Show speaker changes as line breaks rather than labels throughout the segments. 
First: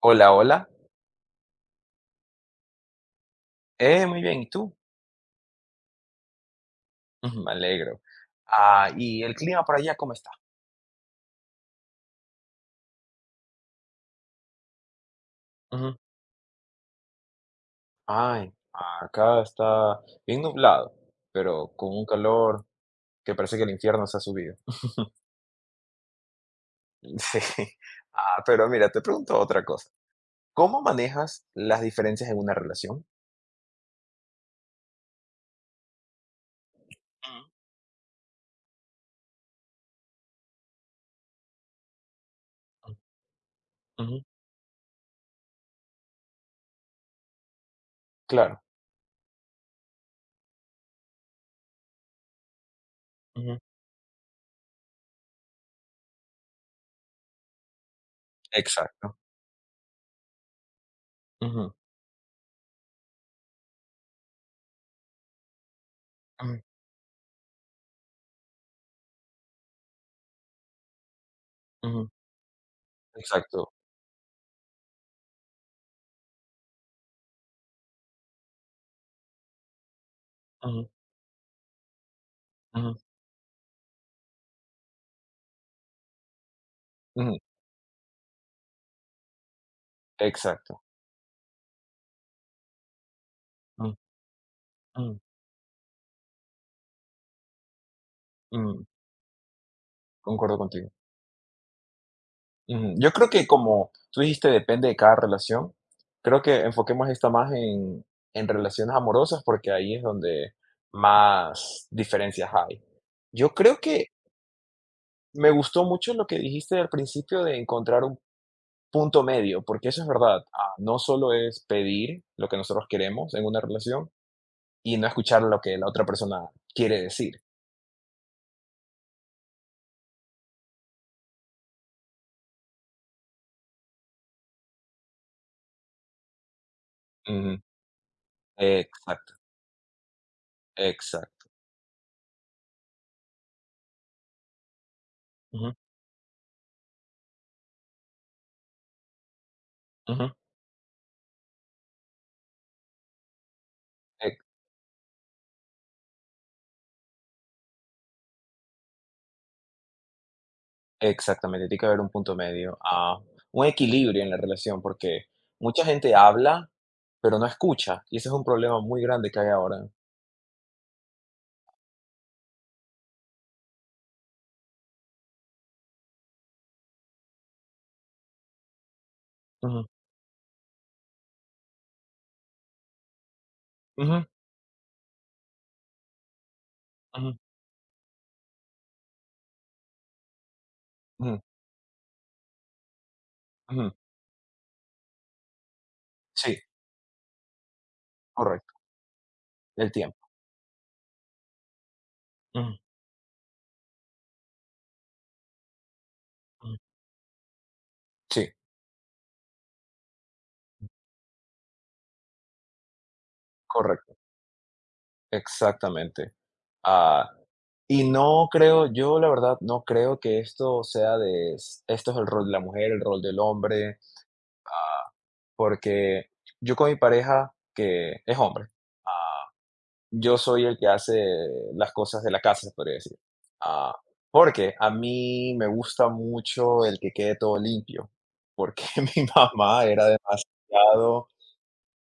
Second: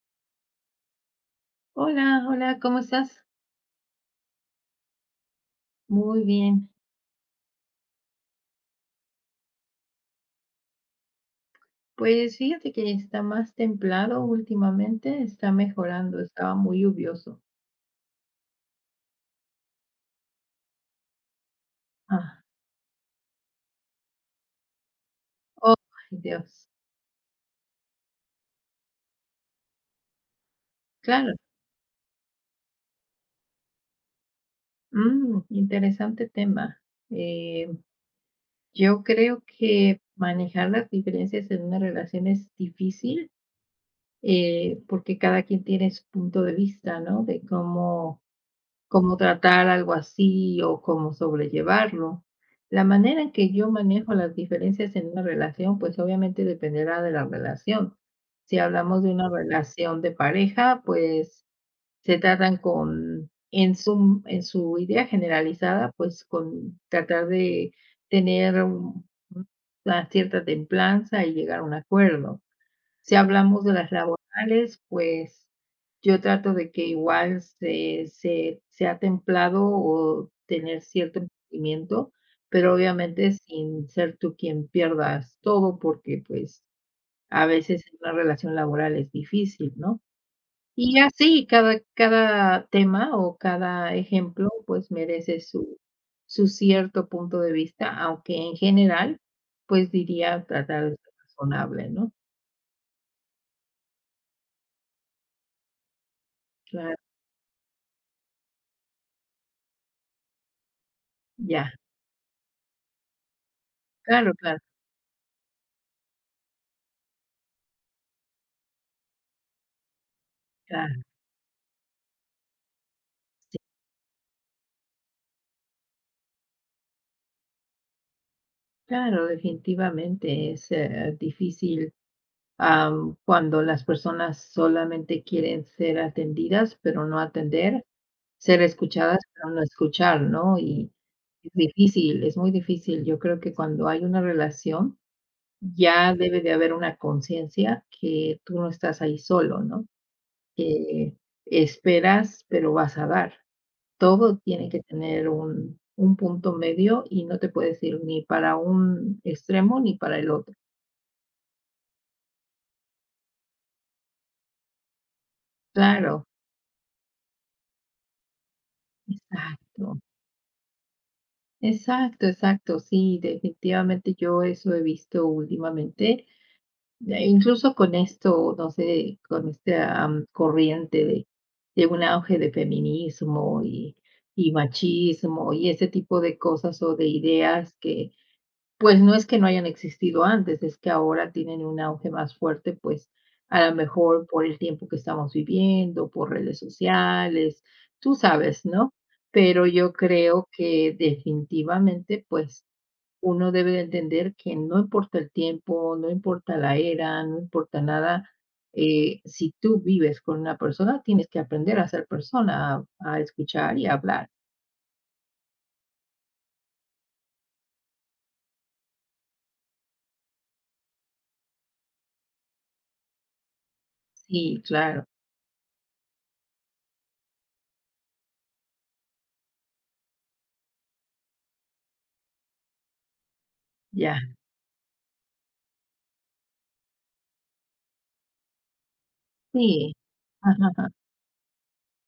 Hola, hola.
Hola, hola, ¿cómo estás?
Muy bien, ¿y tú?
Muy bien.
Ujú, me alegro. ¿Y el clima por allá cómo está?
Pues fíjate que está más templado últimamente, está
Ujú.
mejorando, estaba muy lluvioso.
Ay, acá está bien nublado, pero con un
Ah,
calor que parece que el infierno se ha subido.
oh, ay, Dios.
Sí. Pero mira, te pregunto otra cosa. ¿Cómo
Claro,
manejas las diferencias en una relación?
interesante tema.
Ujú,
Eh, yo creo que manejar las diferencias en una relación es difícil
ujú,
porque cada quien tiene su punto de vista, ¿no? De cómo
claro.
Cómo tratar algo así o cómo sobrellevarlo. La manera en que
Ujú,
yo manejo las diferencias en una relación, pues, obviamente dependerá de la relación. Si hablamos de
exacto.
una relación de pareja, pues,
Ujú,
se tratan con en su idea generalizada, pues,
ujú,
con tratar de tener un una cierta templanza y llegar a un
ujú,
acuerdo. Si hablamos de
exacto.
las laborales, pues, yo trato de que igual se sea templado o tener
Ujú,
cierto entendimiento, pero
ujú,
obviamente sin ser tú quien pierdas todo, porque, pues,
ujú,
a veces en una relación laboral es difícil, ¿no?
exacto.
Y así cada tema o cada
Ujú,
ejemplo, pues,
ujú,
merece su cierto punto de vista, aunque en
ujú,
general, pues, diría
concuerdo
tratar
contigo.
de ser razonable, ¿no?
Ujú. Yo creo que como tú dijiste, depende de cada relación. Creo que
Claro,
enfoquemos esta más en relaciones amorosas porque ahí es donde
ya.
más diferencias hay. Yo creo que
Claro, claro,
me gustó mucho lo que dijiste al principio de encontrar un punto medio, porque eso es verdad. No
claro,
solo es pedir lo que nosotros queremos en una relación y no escuchar lo que la otra persona quiere decir.
claro, definitivamente es, difícil, cuando las personas solamente quieren ser atendidas, pero no
Ujú.
atender, ser escuchadas,
Exacto,
pero no escuchar, ¿no? Y
exacto.
es difícil, es muy difícil. Yo creo que cuando hay una relación,
Ujú,
ya debe de haber una conciencia que tú no estás ahí solo, ¿no?
ujú.
Que esperas, pero vas a dar. Todo tiene que tener un punto medio y no te puedes ir ni para un extremo ni para el otro.
Exactamente, tiene que haber un punto medio, un equilibrio en la relación, porque mucha gente
Claro,
habla, pero no escucha, y ese es un problema muy grande que hay ahora.
exacto. Exacto, exacto. Sí, definitivamente yo eso he visto últimamente, incluso con esto, no sé, con
Ujú,
esta, corriente de un auge de feminismo y
ujú,
y machismo y ese tipo de cosas o de
ujú,
ideas que pues no es que no hayan existido antes, es que ahora
ujú,
tienen un auge más fuerte, pues a lo
ujú.
mejor por el tiempo que estamos viviendo, por redes
Sí,
sociales, tú sabes,
correcto,
¿no? Pero
el
yo
tiempo.
creo que definitivamente, pues
Ujú,
uno debe de entender que no importa el tiempo, no importa la
ujú.
era, no importa nada.
Sí,
Si tú vives con una persona, tienes que aprender a ser persona, a escuchar y a
correcto,
hablar.
exactamente. Ah, y no creo, yo la verdad no creo que esto sea de, esto es el rol de la mujer, el rol del hombre,
Sí, claro,
porque yo con mi pareja, que es hombre, yo soy el que hace las cosas de la casa, se podría decir. Ah,
ya.
Porque a mí me gusta mucho el que quede todo limpio, porque mi mamá
Sí,
era
ajá.
demasiado,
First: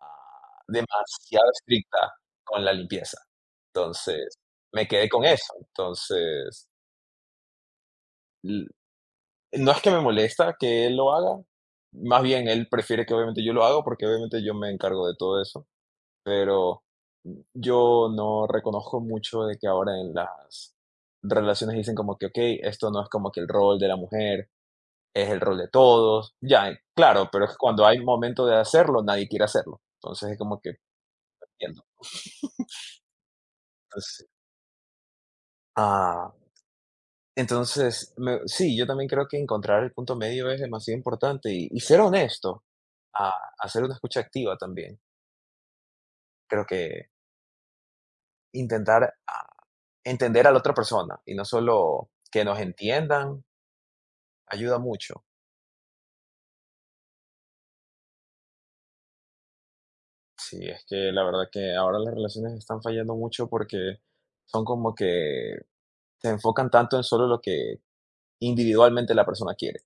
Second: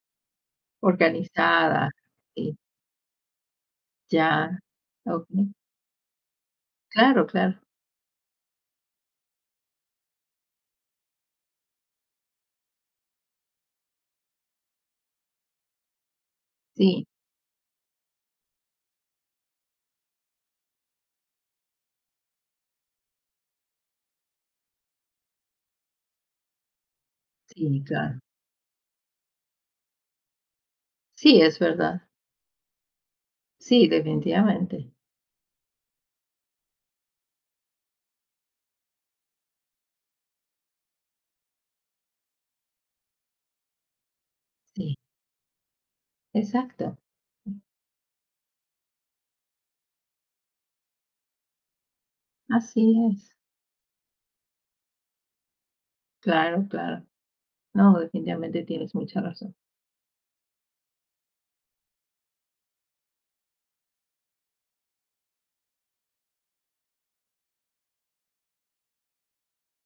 demasiado
Organizada,
estricta
sí,
con la limpieza.
ya,
Entonces, me quedé con
okey.
eso. Entonces,
Claro, claro.
l- no es que me molesta que él lo haga, más bien él prefiere que obviamente yo lo haga, porque obviamente yo me encargo de todo eso. Pero
Sí,
yo no reconozco mucho de que ahora en las relaciones dicen como que, ok, esto no es como que el rol de la mujer, es el rol de todos. Ya, claro, pero es que
sí,
cuando hay
claro.
momento de hacerlo, nadie quiere hacerlo. Entonces es como que,
Sí, es
entiendo.
verdad. Sí,
Entonces,
definitivamente.
ah, entonces sí, yo también creo que encontrar el punto medio es demasiado importante y ser honesto, a, hacer una escucha activa
Sí,
también. Creo
exacto.
que intentar entender a la otra persona y no solo que nos
Así es.
entiendan ayuda mucho.
Claro, claro. No, definitivamente tienes mucha razón.
Sí, es que la verdad que ahora las relaciones están fallando mucho porque son como que se enfocan tanto en solo lo que individualmente la persona quiere.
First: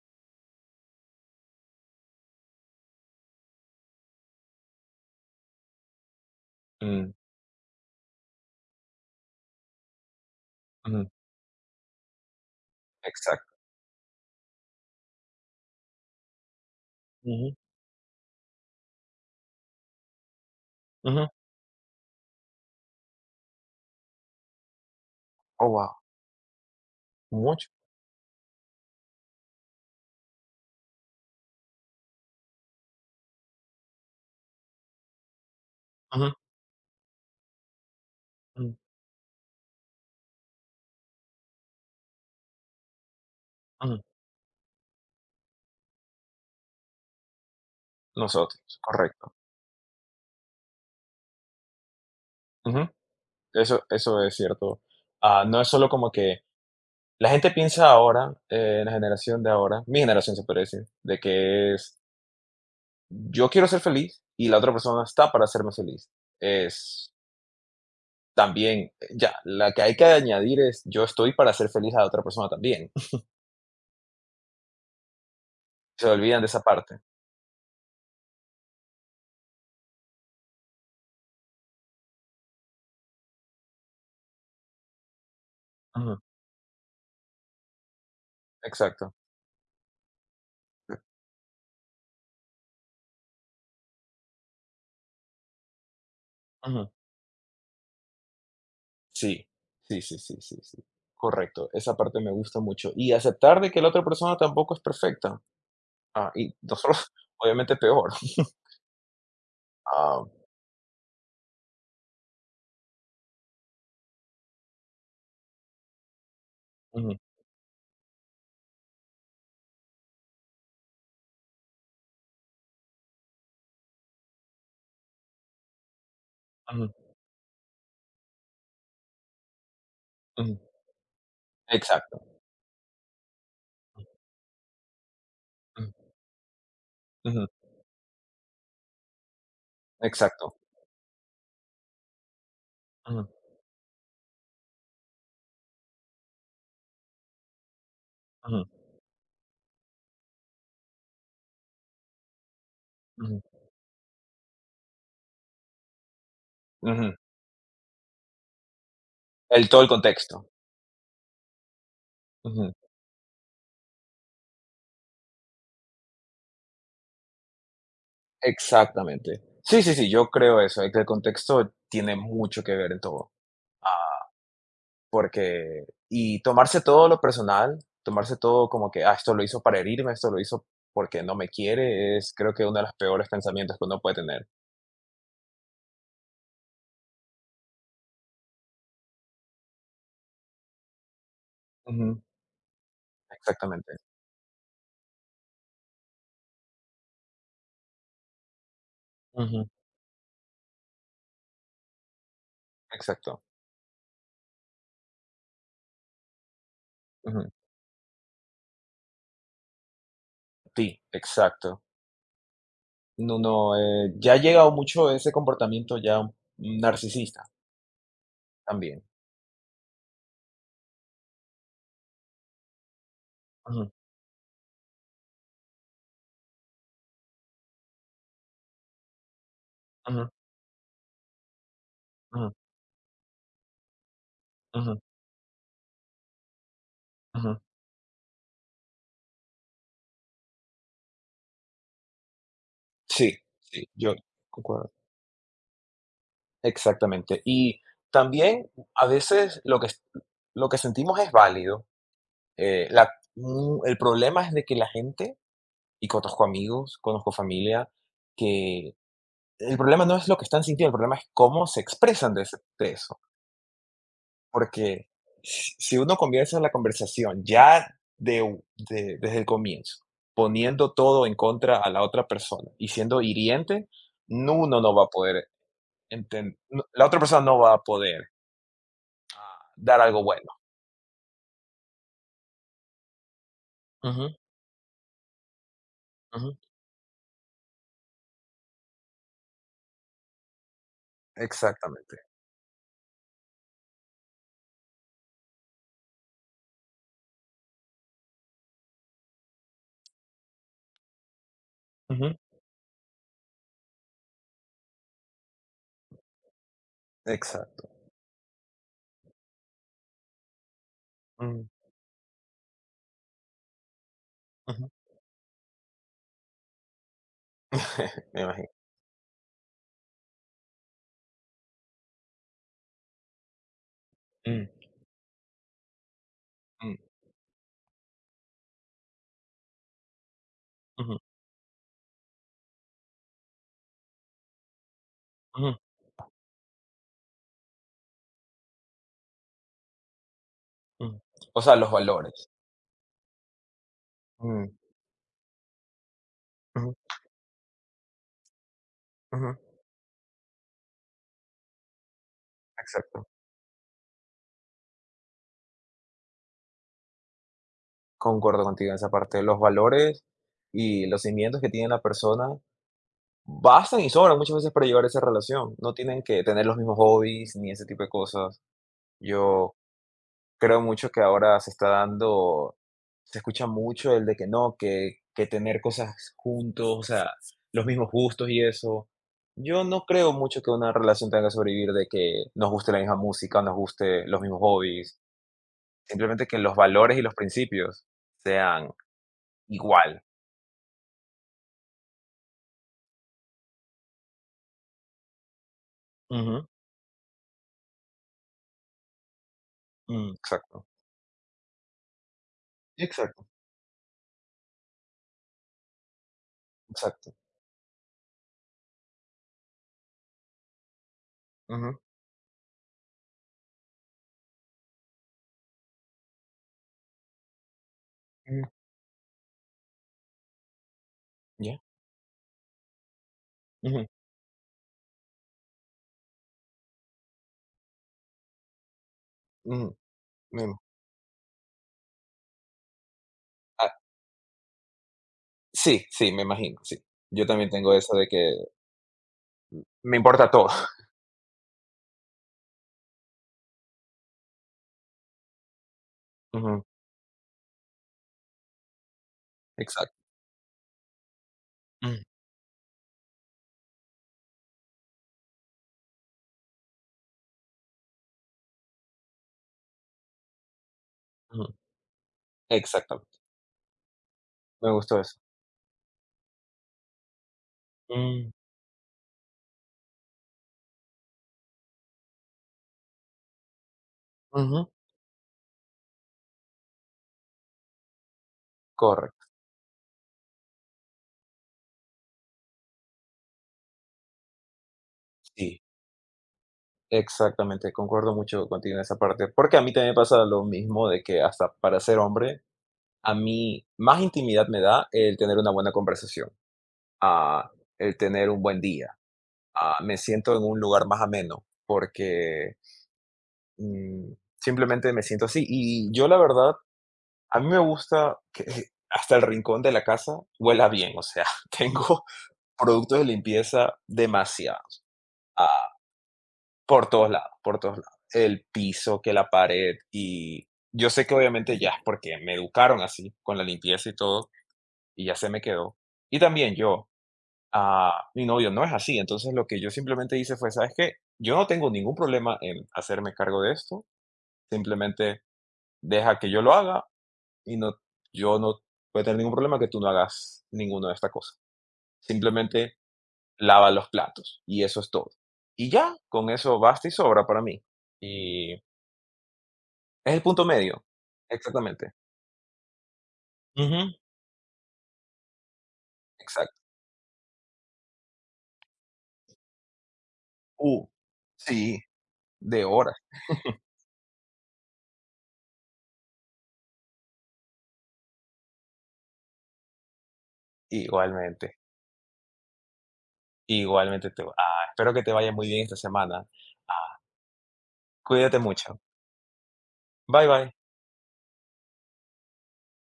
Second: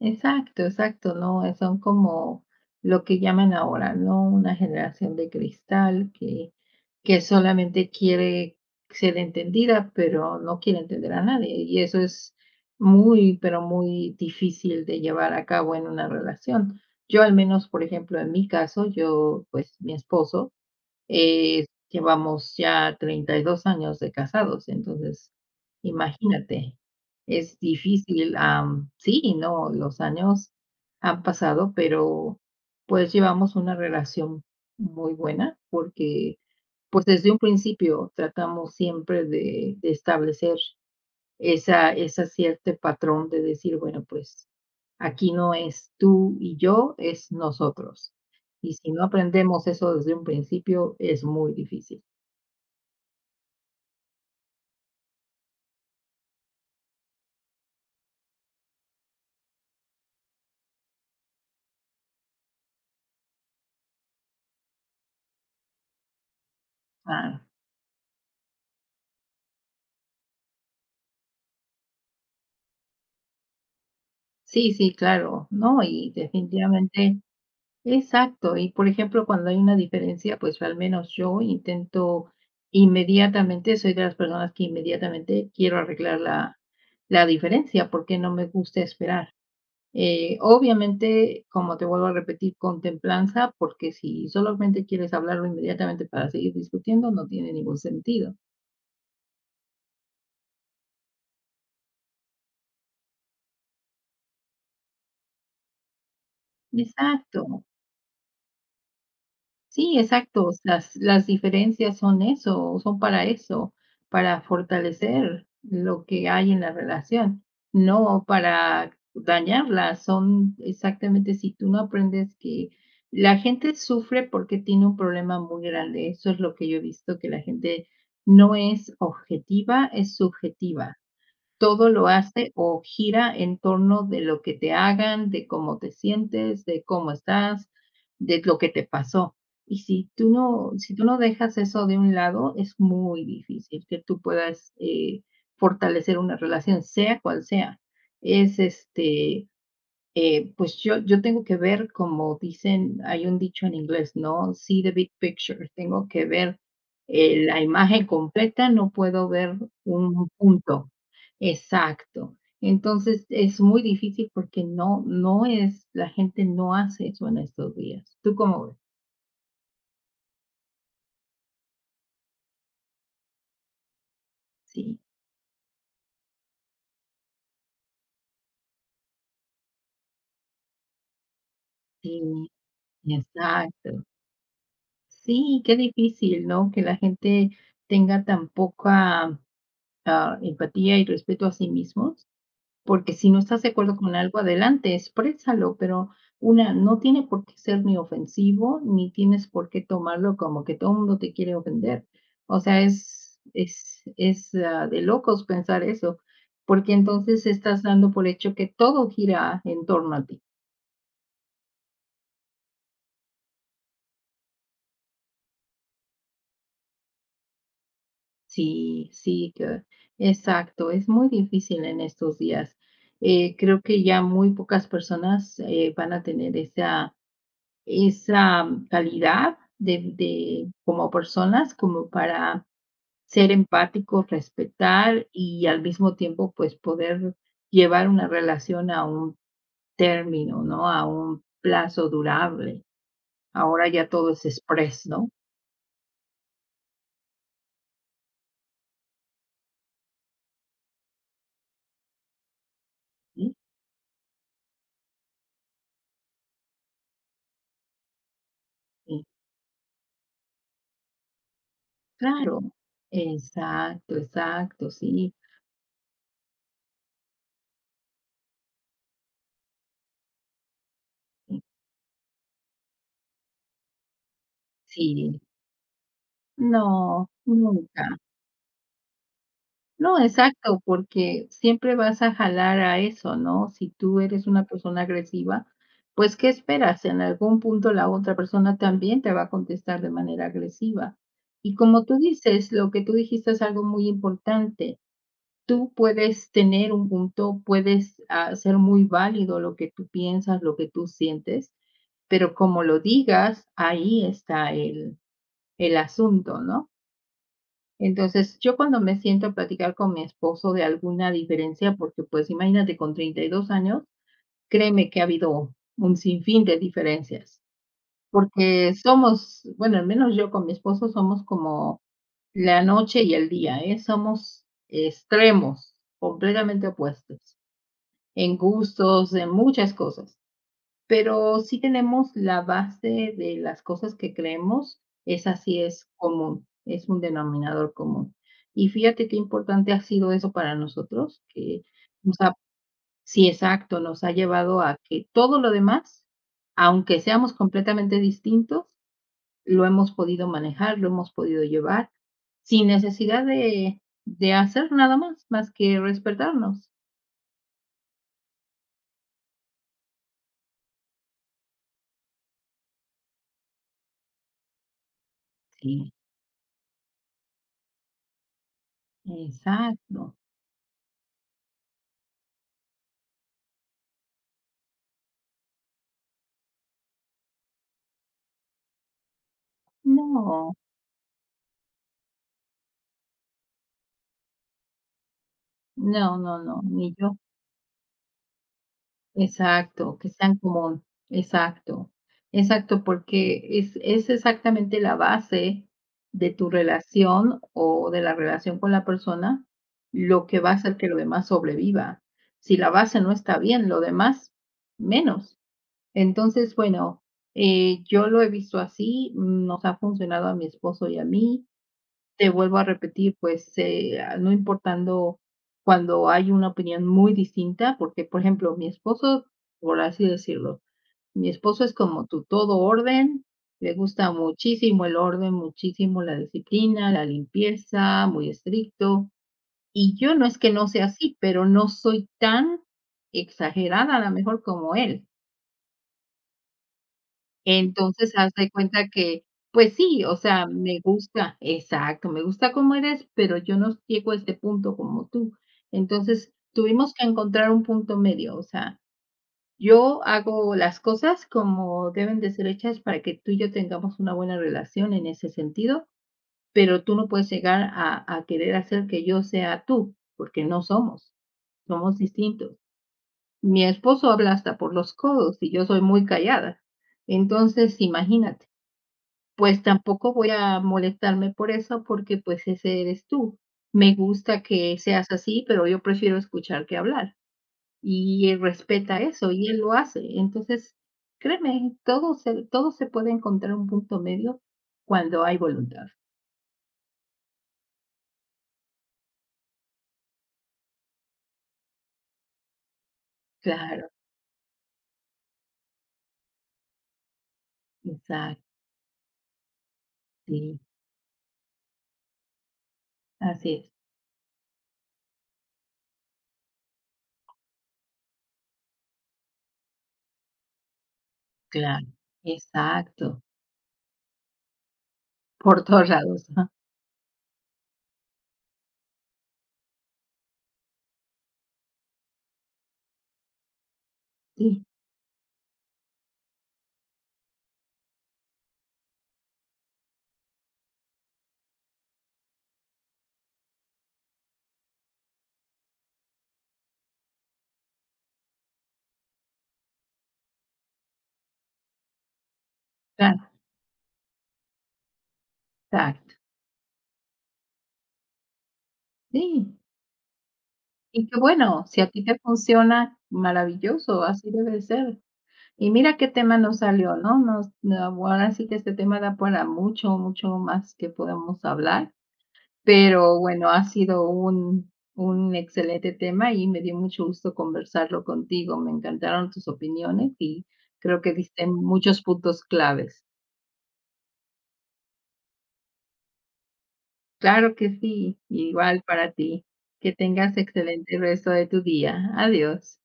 Exacto, exacto, no, son como lo que llaman ahora, ¿no? Una generación de cristal que,
Mm,
que solamente quiere ser entendida, pero no quiere
ujú,
entender a nadie. Y eso es muy,
exacto.
pero muy difícil de llevar a cabo en una relación. Yo al
Ujú,
menos, por ejemplo, en mi caso, yo, pues mi esposo,
ujú.
llevamos ya 32 años de casados, entonces,
Oh, guau,
imagínate, es
mucho.
difícil, sí, no, los años han pasado, pero, pues, llevamos una relación muy buena
Ujú,
porque, pues, desde un principio tratamos
ujú,
siempre de establecer esa cierto patrón de decir,
ujú.
bueno, pues, aquí no es tú y yo, es nosotros. Y
Nosotros,
si no
correcto.
aprendemos eso desde un principio, es muy difícil.
Ujú. Eso es cierto. No es solo como que la gente piensa ahora, en la generación de ahora, mi generación se podría decir, de que es: "Yo quiero ser feliz y la otra persona está para hacerme feliz". Es
Claro.
también, ya, la que hay que añadir es: "Yo estoy para hacer feliz a la otra persona también".
Sí, sí, claro. No,
Se
y
olvidan de esa parte.
definitivamente, exacto. Y por ejemplo, cuando hay una diferencia, pues al menos yo intento inmediatamente, soy de las personas que inmediatamente quiero
Ujú,
arreglar la diferencia porque no me gusta
exacto.
esperar. Obviamente, como te vuelvo a repetir, con templanza, porque si solamente quieres hablarlo inmediatamente para seguir
Ujú.
discutiendo, no tiene ningún sentido.
Sí, sí, sí, sí, sí, sí. Correcto, esa parte me gusta mucho. Y aceptar de que la otra persona tampoco es perfecta. Ah, y nosotros,
Exacto.
obviamente, peor.
Sí,
Ah,
exacto. Las diferencias son eso, son para eso, para fortalecer lo que hay en la
ujú,
relación, no para dañarla. Son exactamente si tú no aprendes que la gente sufre porque tiene un problema muy grande. Eso es lo que yo he
ujú,
visto, que la gente no es objetiva, es
ujú.
subjetiva todo lo
Exacto.
hace o gira en torno de lo que te hagan, de cómo te
Ujú,
sientes, de cómo
ujú,
estás, de lo que te pasó. Y si tú
exacto.
no si tú no dejas eso de un lado, es muy
Ujú,
difícil que tú puedas, fortalecer una relación, sea cual sea. Es,
ujú,
este, eh, pues yo tengo que ver, como dicen, hay un
ujú,
dicho en inglés, ¿no? See the big picture, tengo que ver
ujú.
la imagen completa, no puedo ver
El todo el
un
contexto.
punto exacto.
Ujú.
Entonces es muy difícil porque no, no es, la gente no hace eso en estos días. ¿Tú cómo ves?
Exactamente. Sí, sí, sí, yo creo eso, de que el contexto tiene mucho que ver en todo. Ah,
Sí,
Porque y tomarse todo lo personal, tomarse todo como que, ah, esto lo hizo para herirme, esto lo hizo porque no me quiere,
sí,
es creo que uno de los peores pensamientos que uno
exacto.
puede tener.
Sí, qué difícil, ¿no? Que la gente tenga tan poca empatía y respeto a sí
Ujú,
mismos. Porque si no estás de
exactamente.
acuerdo con algo, adelante, exprésalo, pero no tiene por qué ser ni ofensivo, ni tienes
Ujú,
por qué tomarlo como que todo el mundo te quiere ofender. O sea, es
exacto.
es es, ah, de locos pensar eso, porque
Ujú.
entonces estás dando por hecho que todo gira en torno a ti.
Sí, exacto. No, no, ya ha llegado mucho ese comportamiento ya narcisista también.
Sí, sí, que exacto, es muy difícil en estos días. Creo
Ujú,
que ya muy pocas personas, van a tener esa calidad de,
ujú,
de como personas, como
ujú,
para ser empáticos,
ujú,
respetar y al mismo tiempo, pues, poder
ujú.
llevar una relación a un término, ¿no? A un plazo durable.
Sí, sí,
Ahora ya
yo
todo es
concuerdo.
exprés, ¿no?
Exactamente. Y también a veces lo que, lo que sentimos es válido. Eh, la-
Sí,
mm, el problema es de que la gente, y conozco amigos, conozco familia, que
sí,
el problema no es lo que están sintiendo, el problema es cómo se expresan de,
claro.
de eso.
Exacto, exacto,
Porque
sí,
si uno comienza la conversación ya de, desde el comienzo, poniendo todo en contra a la otra persona y siendo hiriente, uno no va a
sí.
poder entender, la otra
No,
persona no va a
nunca.
poder dar
No,
algo bueno.
exacto, porque siempre vas a jalar a eso, ¿no? Si tú
Ujú,
eres una persona agresiva, pues, ¿qué
ujú.
esperas? En algún punto la otra persona también te va a contestar de manera agresiva. Y como tú
Exactamente.
dices, lo que tú dijiste es algo muy importante. Tú puedes tener un punto, puedes hacer muy válido lo que tú piensas, lo que tú sientes,
Ujú.
pero como lo digas, ahí está el asunto, ¿no?
Exacto.
Entonces, yo cuando me siento a platicar con mi esposo de alguna
Mm,
diferencia, porque pues imagínate, con 32 años,
ujú.
créeme que ha habido un sinfín de diferencias,
Me imagino.
porque somos, bueno, al menos yo con mi esposo somos como la noche y el día, ¿eh? Somos
Mm,
extremos, completamente
mm,
opuestos, en gustos, en muchas cosas.
ujú,
Pero sí tenemos la base de las cosas que creemos, esa
ujú,
sí es común, es un denominador común. Y fíjate qué importante ha sido eso para
ujú.
nosotros,
O sea,
que
los
nos
valores.
ha sí, exacto, nos ha
Mm,
llevado a que todo lo demás,
ujú,
aunque seamos completamente distintos,
ujú.
lo hemos podido manejar, lo hemos podido llevar, sin
Exacto.
necesidad de hacer nada más, más que respetarnos.
Concuerdo contigo en esa parte. Los valores y los cimientos que tiene la persona bastan y sobran muchas veces para llevar esa relación. No
Sí,
tienen que tener los mismos hobbies ni ese tipo de cosas. Yo
exacto.
creo mucho que ahora se está dando, se escucha mucho el de que no, que tener cosas juntos, o sea, los mismos gustos y eso. Yo no creo mucho que
No,
una relación tenga que sobrevivir de que nos guste la misma música, nos guste los mismos hobbies,
no,
simplemente
no,
que los
no, ni
valores y los
yo.
principios sean
Exacto,
igual.
que sea en común, exacto, exacto, porque es exactamente la base de
Ujú,
tu relación o de la relación con la persona,
mm,
lo que va a
exacto,
hacer que lo demás sobreviva. Si la base no
exacto,
está bien, lo demás menos. Entonces, bueno,
exacto.
yo lo he visto así, nos ha funcionado a mi esposo y a mí,
Ujú,
te vuelvo a repetir, pues, no importando cuando hay una opinión muy distinta, porque, por
ujú,
ejemplo, mi esposo, por así decirlo, mi
ya,
esposo es como tú, todo orden, le
ujú,
gusta muchísimo el orden, muchísimo la disciplina, la limpieza, muy estricto.
ujú,
Y yo no es que
mm.
no sea así, pero no soy tan
Ah,
exagerada a lo mejor como él.
sí, sí, me imagino, sí. Yo también tengo eso de
Entonces, haz
que
de cuenta que, pues
me
sí, o
importa
sea,
todo.
me gusta exacto, me gusta cómo eres, pero yo no llego a este punto como tú. Entonces,
Ujú,
tuvimos que encontrar un punto medio, o sea, yo
exacto.
hago las cosas como
Mm,
deben de ser hechas para que tú y yo tengamos una buena relación en ese sentido, pero tú no puedes llegar a querer hacer que yo sea tú, porque no somos,
ujú,
somos distintos.
exactamente,
Mi esposo habla hasta
me
por los
gustó eso.
codos y yo soy muy callada. Entonces,
Mm,
imagínate. Pues tampoco voy a molestarme por eso, porque, pues, ese eres tú. Me gusta
ujú,
que seas así, pero yo prefiero escuchar que hablar. Y él respeta
correcto,
eso, y él lo hace. Entonces, créeme, todo se puede encontrar un punto medio cuando hay
sí,
voluntad.
exactamente, concuerdo mucho contigo en esa parte, porque a mí también me pasa lo mismo de que hasta para ser hombre, a mí
Claro,
más intimidad me da el tener una buena conversación, ah, el tener un
exacto,
buen día, me siento en
sí,
un lugar más ameno, porque,
así es,
mm, simplemente me siento así. Y yo la verdad, a mí me gusta que hasta el rincón de la casa huela bien, o sea,
claro,
tengo productos de
exacto,
limpieza demasiado.
por
Ah,
todos lados, ajá,
por todos lados, por todos lados. El piso, que la pared y yo sé que obviamente ya es porque me educaron así, con la limpieza y todo,
sí,
y ya se me quedó. Y también yo, mi novio no es así, entonces lo que yo simplemente hice fue, ¿sabes qué? Yo no tengo ningún problema en hacerme cargo de esto, simplemente deja que yo lo haga y no, yo no voy a tener ningún problema que tú no hagas ninguna de estas cosas. Simplemente
claro,
lava los platos y eso es todo. Y ya,
exacto,
con eso basta y sobra para mí. Y
sí.
es el punto medio.
Y qué bueno, si a
Exactamente.
ti te funciona,
Ujú,
maravilloso, así debe ser. Y mira qué tema
exacto.
nos salió, ¿no? Nos no, ahora sí que este tema da para mucho, mucho más
Uh,
que podemos
sí,
hablar,
de horas.
pero bueno, ha sido un excelente tema y me dio mucho gusto conversarlo contigo. Me encantaron tus opiniones y creo que diste
Igualmente,
muchos puntos claves.
igualmente te va espero que te vaya muy bien esta semana. Ah,
Claro que sí,
Cuídate mucho.
igual para ti. Que
Bye,
tengas
bye.
excelente resto de tu día. Adiós.